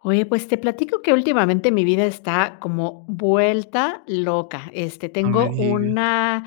Oye, pues te platico que últimamente mi vida está como vuelta loca, este, No me tengo digas. una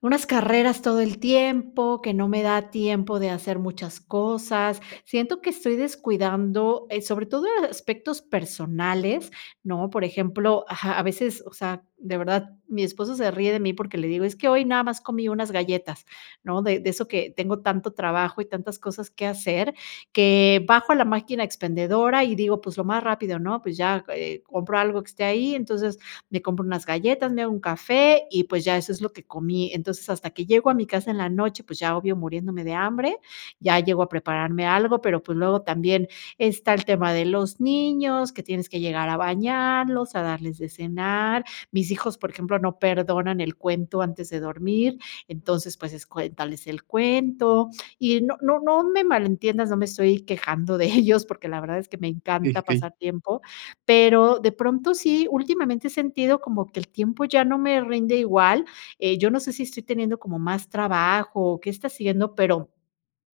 unas carreras todo el tiempo que no me da tiempo de hacer muchas cosas, siento que estoy descuidando, eh, sobre todo aspectos personales, ¿no? Por ejemplo ajá, a veces, o sea, de verdad, mi esposo se ríe de mí porque le digo: "Es que hoy nada más comí unas galletas", ¿no? De de eso que tengo tanto trabajo y tantas cosas que hacer, que bajo a la máquina expendedora y digo: "Pues lo más rápido", ¿no? Pues ya, eh, compro algo que esté ahí, entonces me compro unas galletas, me hago un café y pues ya eso es lo que comí entonces, hasta que llego a mi casa en la noche, pues ya obvio muriéndome de hambre, ya llego a prepararme algo, pero pues luego también está el tema de los niños, que tienes que llegar a bañarlos, a darles de cenar, mis hijos, por ejemplo, no perdonan el cuento antes de dormir, entonces pues es cuéntales el cuento y no no no me malentiendas, no me estoy quejando de ellos, porque la verdad es que me Sí, encanta sí. pasar tiempo, pero de pronto sí, últimamente he sentido como que el tiempo ya no me rinde igual, eh, yo no sé si estoy teniendo como más trabajo o qué está siendo, pero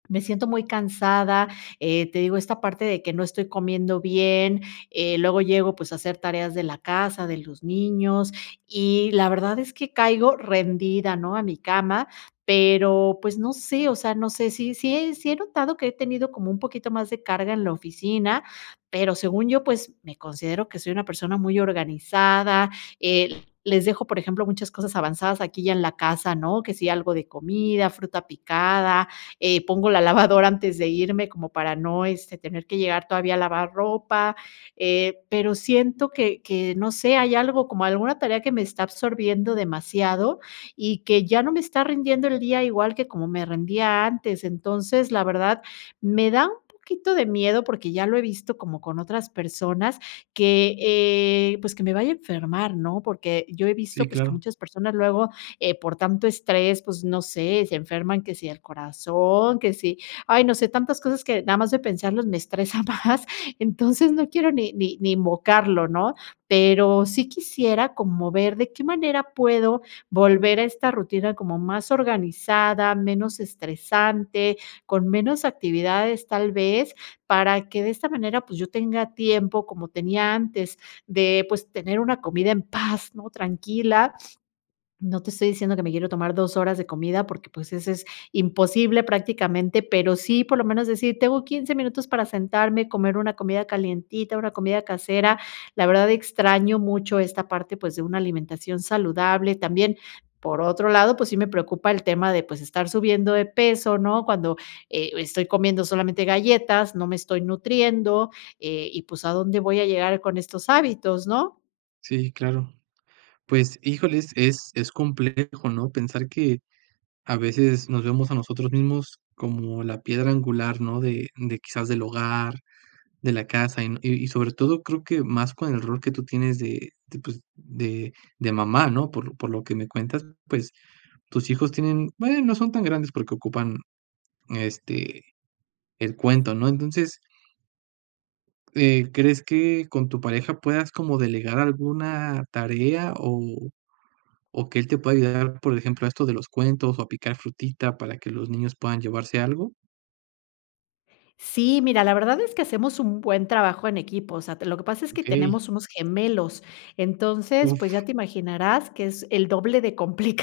me siento muy cansada, eh, te digo esta parte de que no estoy comiendo bien, eh, luego llego, pues, a hacer tareas de la casa, de los niños, y la verdad es que caigo rendida, ¿no? a mi cama, pero, pues no sé, o sea, no sé si si si he notado que he tenido como un poquito más de carga en la oficina, pero según yo, pues me considero que soy una persona muy organizada, eh, les dejo, por ejemplo, muchas cosas avanzadas aquí ya en la casa, ¿no? Que si, algo de comida, fruta picada, eh, pongo la lavadora antes de irme como para no, este, tener que llegar todavía a lavar ropa, eh, pero siento que que, no sé, hay algo como alguna tarea que me está absorbiendo demasiado y que ya no me está rindiendo el día igual que como me rendía antes, entonces, la verdad, me da un poquito de miedo, porque ya lo he visto como con otras personas que, eh, pues, que me vaya a enfermar, ¿no? Porque yo he visto, Sí, pues, que claro. muchas personas luego, eh, por tanto estrés, pues no sé, se enferman, que sí el corazón, que sí ay, no sé, tantas cosas que nada más de pensarlos me estresa más, entonces no quiero ni ni ni invocarlo, ¿no? Pero sí quisiera como ver de qué manera puedo volver a esta rutina como más organizada, menos estresante, con menos actividades tal vez, para que de esta manera, pues, yo tenga tiempo como tenía antes de, pues, tener una comida en paz, ¿no? tranquila. No te estoy diciendo que me quiero tomar 2 horas de comida porque, pues, ese es imposible prácticamente, pero sí, por lo menos decir, tengo 15 minutos para sentarme, comer una comida calientita, una comida casera, la verdad extraño mucho esta parte, pues, de una alimentación saludable, también, por otro lado, pues, sí me preocupa el tema de, pues, estar subiendo de peso, ¿no? Cuando, eh, estoy comiendo solamente galletas, no me estoy nutriendo, eh, y pues, ¿a dónde voy a llegar con estos hábitos?, ¿no? Sí, claro, pues híjole, es es es complejo, ¿no?, pensar que a veces nos vemos a nosotros mismos como la piedra angular, ¿no?, de de quizás del hogar, de la casa y y sobre todo creo que más con el rol que tú tienes de de pues de de mamá, ¿no?, por por lo que me cuentas, pues, tus hijos tienen, bueno, no son tan grandes porque ocupan este el cuento, ¿no?, entonces eh, ¿crees que con tu pareja puedas como delegar alguna tarea o o que él te pueda ayudar, por ejemplo, a esto de los cuentos o a picar frutita para que los niños puedan llevarse algo? Sí, mira, la verdad es que hacemos un buen trabajo en equipo, o sea, te lo que pasa es que Okey. tenemos unos gemelos, entonces, pues ya Uf. te imaginarás que es el doble de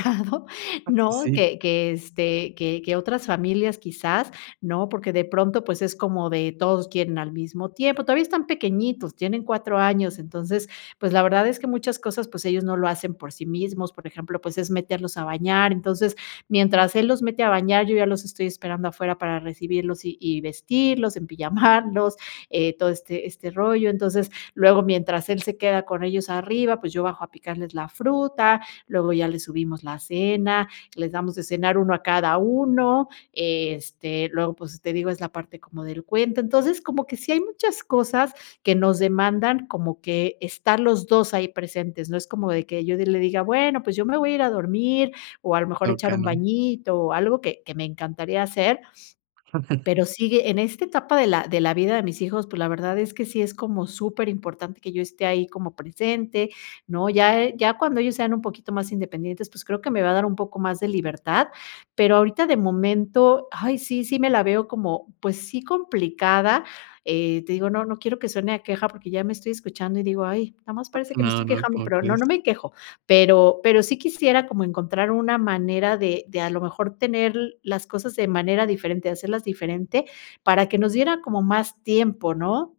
complicado, Ah, pues ¿no?, sí. que que, este, que que otras familias quizás, ¿no?, porque de pronto, pues es como de todos quieren al mismo tiempo. Todavía están pequeñitos, tienen 4 años, entonces, pues la verdad es que muchas cosas, pues ellos no lo hacen por sí mismos, por ejemplo, pues es meterlos a bañar, entonces mientras él los mete a bañar, yo ya los estoy esperando afuera para recibirlos y y vestirlos, empijamarlos, eh, todo este este rollo, entonces luego mientras él se queda con ellos arriba, pues yo bajo a picarles la fruta, luego ya les subimos la cena, les damos de cenar 1 a cada 1, este, luego, pues, te digo, es la parte como del cuento, entonces, como que sí hay muchas cosas que nos demandan como que estar los 2 ahí presentes, no es como de que yo de le diga: "Bueno, pues yo me voy a ir a dormir, o a lo mejor a echar Toca, un ¿no? bañito", o algo que que me encantaría hacer, pero sigue en esta etapa de la de la vida de mis hijos, pues la verdad es que sí es como superimportante que yo esté ahí como presente, ¿no?, ya ya cuando ellos sean un poquito más independientes, pues creo que me va a dar un poco más de libertad, pero ahorita de momento, ay, sí sí me la veo como, pues sí, complicada, eh te digo no no quiero que suene a queja porque ya me estoy escuchando y digo: "Ay, nada más [unintelligible] parece que me No estoy no, quejando", ¿cómo pero no crees? no me quejo. Pero pero sí quisiera como encontrar una manera de de a lo mejor tener l las cosas de manera diferente, hacerlas diferente, para que nos diera como más tiempo, ¿no?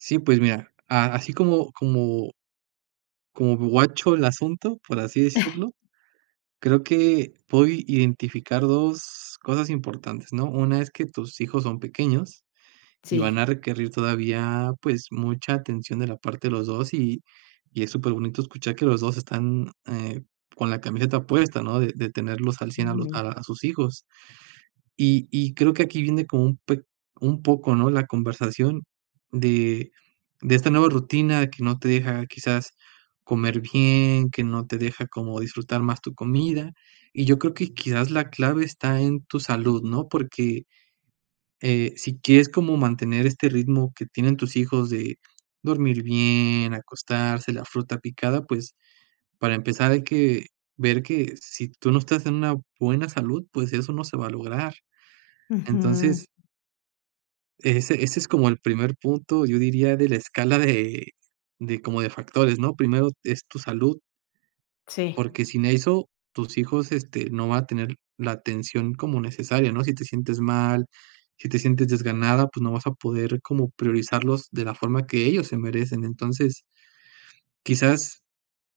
Sí, pues mira, a así como como como guacho el asunto, por así decirlo, creo que puedo i identificar 2 cosas importantes, ¿no?, una es que tus hijos son pequeños y Sí. van a requerir todavía, pues, mucha atención de la parte de los 2 y y es superbonito escuchar que los 2 están, eh, con la camiseta puesta, ¿no?, de de tenerlos al 100 a los Ujú. a sus hijos, y y creo que aquí viene como un peq un poco, ¿no?, la conversación de de esta nueva rutina que no te deja quizás, comer bien, que no te deja como disfrutar más tu comida, y yo creo que quizás, la clave está en tu salud, ¿no?, porque, eh, si quieres como mantener este ritmo que tienen tus hijos de dormir bien, acostarse, la fruta picada, pues, para empezar hay que, ver que si tú no estás en una buena salud, pues, eso no se va a lograr. Ujú. Entonces ese ese es como el primer punto, yo diría, de la escala de de como de factores, ¿no?, primero es tu salud. Sí. Porque sin eso, tus hijos, este, no van a tener la atención como necesaria, ¿no?, si te sientes mal, si te sientes desganada, pues, no vas a poder como priorizarlos de la forma que ellos se merecen, entonces. Quizás,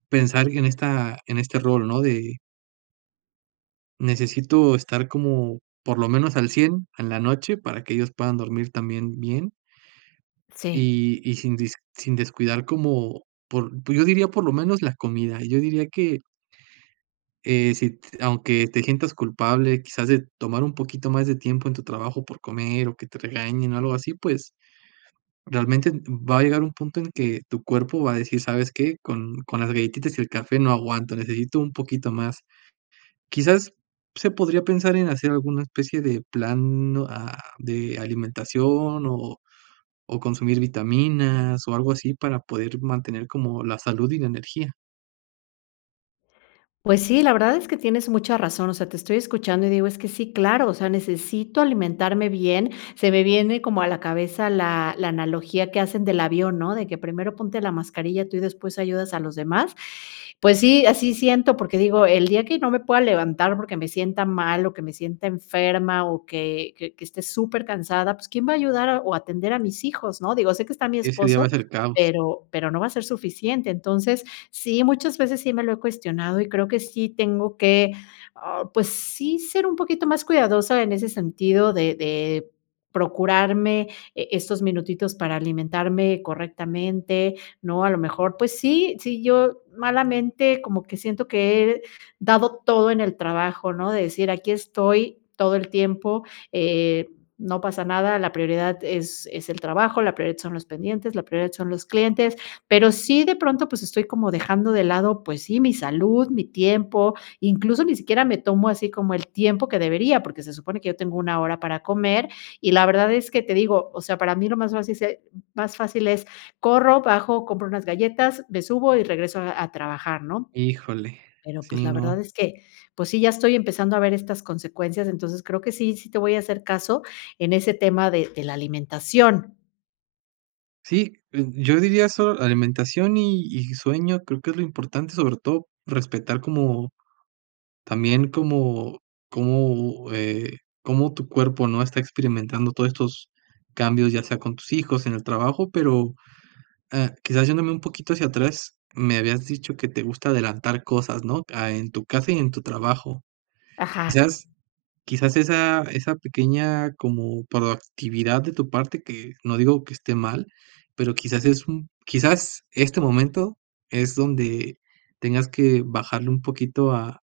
pensar en esta en este rol, ¿no? de Necesito estar como por lo menos al 100 en la noche, para que ellos puedan dormir también bien. Sí. Y y sin dis sin descuidar como por pues, yo diría por lo menos la comida, y yo diría que Eh, si t aunque te sientas culpable, quizás, de tomar un poquito más de tiempo en tu trabajo por comer, o que te regañen o algo así, pues, realmente, va a llegar un punto en que tu cuerpo va a decir: "¿Sabes qué?, con con las galletitas y el café no aguanto, necesito un poquito más". Quizás, se podría pensar en hacer alguna especie de plan a de alimentación, o o consumir vitaminas, o algo así para poder mantener como la salud y la energía. Pues sí, la verdad es que tienes mucha razón, o sea, te estoy escuchando y digo es que sí, claro, o sea, necesito alimentarme bien, se me viene como a la cabeza la la analogía que hacen del avión, ¿no? De que primero ponte la mascarilla tú y después ayudas a los demás. Pues sí, así siento, porque digo, el día que no me pueda levantar porque me sienta mal o que me sienta enferma o que que que esté supercansada, pues, quién va a ayudar o atender a mis hijos, ¿no? Digo, sé que está mi Ese día va esposo, a ser caos. pero pero no va a ser suficiente. Entonces, sí, muchas veces sí me lo he cuestionado y creo que sí tengo que, ah, pues sí, ser un poquito más cuidadosa en ese sentido de de procurarme, eh, estos minutitos para alimentarme correctamente, ¿no? A lo mejor, pues sí sí, yo malamente como que siento que he dado todo en el trabajo, ¿no? De decir, aquí estoy todo el tiempo, eh, no pasa nada, la prioridad es es el trabajo, la prioridad son los pendientes, la prioridad son los clientes, pero sí de pronto, pues, estoy como dejando de lado, pues sí, mi salud, mi tiempo, incluso ni siquiera me tomo así como el tiempo que debería, porque se supone que yo tengo 1, hora para comer, y la verdad es que te digo, o sea, para mí lo más fácil se más fácil es corro, bajo, compro unas galletas, me subo y regreso a a trabajar, ¿no? Híjole. Pero pues, Sí, la verdad no. es que, pues sí, ya estoy empezando a ver estas consecuencias, entonces creo que sí sí te voy a hacer caso en ese tema de de la alimentación. Sí, eh, yo diría solo alimentación y y sueño creo que es lo importante, sobre todo respetar como, también como como, eh, como tu cuerpo, ¿no?, está experimentando todo estos cambios, ya sea con tus hijos, en el trabajo, pero, eh, quizás yéndome un poquito hacia atrás, me habías dicho que te gusta adelantar cosas, ¿no?, ah, en tu casa y en tu trabajo, Ajá. quizás quizás esa esa pequeña como proactividad de tu parte que, no digo que esté mal, pero quizás es un, quizás este momento, es donde tengas que bajarle un poquito, ah,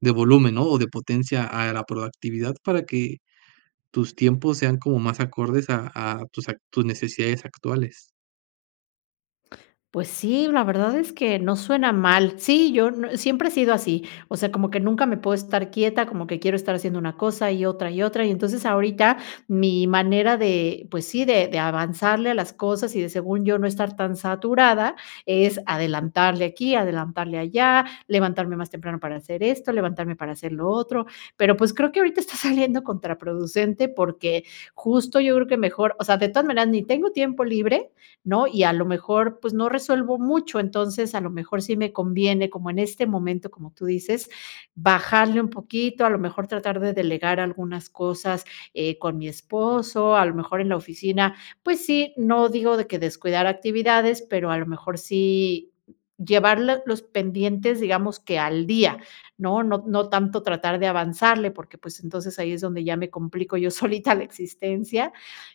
de volumen, ¿no?, o de potencia a la proactividad para que tus tiempos sean como más acordes a a tus a tus necesidades actuales. Pues sí, la verdad es que no suena mal, sí, yo n siempre he sido así, o sea, como que nunca me puedo estar quieta, como que quiero estar haciendo una cosa, y otra y otra, y entonces ahorita mi manera de, pues sí, de de avanzarle a las cosas y de según yo no estar tan saturada, es adelantarle aquí, adelantarle allá, levantarme más temprano para hacer esto, levantarme para hacer lo otro, pero pues, creo que ahorita está saliendo contraproducente porque justo yo creo que mejor, o sea, de todas maneras ni tengo tiempo libre, ¿no?, y a lo mejor, pues, no resuelvo mucho, entonces, a lo mejor, sí me conviene como en este momento, como tú dices: "bajarle un poquito, a lo mejor, tratar de delegar algunas cosas", eh, con mi esposo, a lo mejor, en la oficina, pues sí, no digo de que descuidar actividades, pero, a lo mejor, sí llevar l los pendientes, digamos que al día, ¿no?, no no tanto tratar de avanzarle, porque pues, entonces ahí es donde ya me complico yo solita la existencia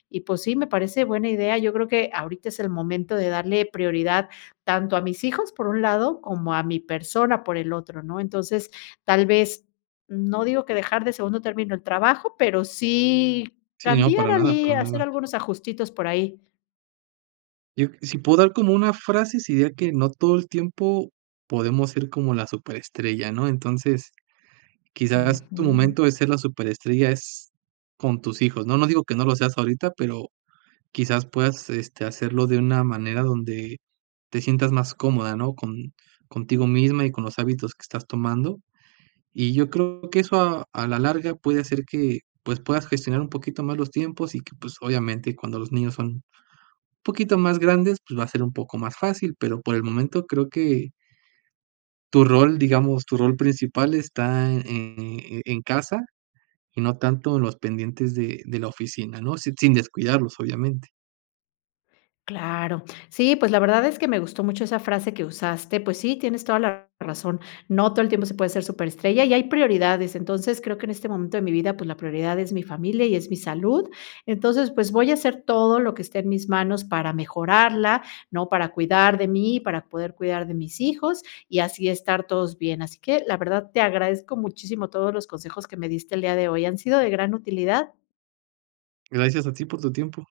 y pues sí, me parece buena idea, yo creo que ahorita es el momento de darle prioridad tanto a mis hijos por un lado, como a mi persona por el otro, ¿no?, entonces tal vez, no digo que dejar de segundo término el trabajo, pero sí, Sí, no, cambiar para nada allí, para hacer nada. algunos ajustitos por ahí. Yo, si puedo dar como una frase, si diría que no todo el tiempo podemos ser como la súper estrella, ¿no?, entonces, quizás tu Ujú. momento de ser la súper estrella es con tus hijos, no no digo que no lo seas ahorita, pero quizás, puedas, este, hacerlo de una manera donde te sientas más cómoda, ¿no?, con contigo misma y con los hábitos que estás tomando, y yo creo que eso a a la larga puede hacer que, pues, puedas gestionar un poquito más los tiempos y que, pues, obviamente, cuando los niños son poquito más grandes, pues, va a ser un poco más fácil, pero por el momento creo que tu rol, digamos tu rol principal está, eh, en casa y no tanto en los pendientes de de la oficina, no si sin descuidarlos obviamente. Claro, sí, pues, la verdad es que me gustó mucho esa frase que usaste, pues sí, tienes toda la razón, no todo el tiempo se puede ser súper estrella y hay prioridades entonces, creo que en este momento de mi vida, pues, la prioridad es mi familia y es mi salud, entonces, pues, voy a hacer todo lo que esté en mis manos para mejorarla, ¿no?, para cuidar de mí, para poder cuidar de mis hijos y así estar todos bien, así que la verdad te agradezco muchísimo todos los consejos que me diste el día de hoy, han sido de gran utilidad. Gracias a ti por tu tiempo.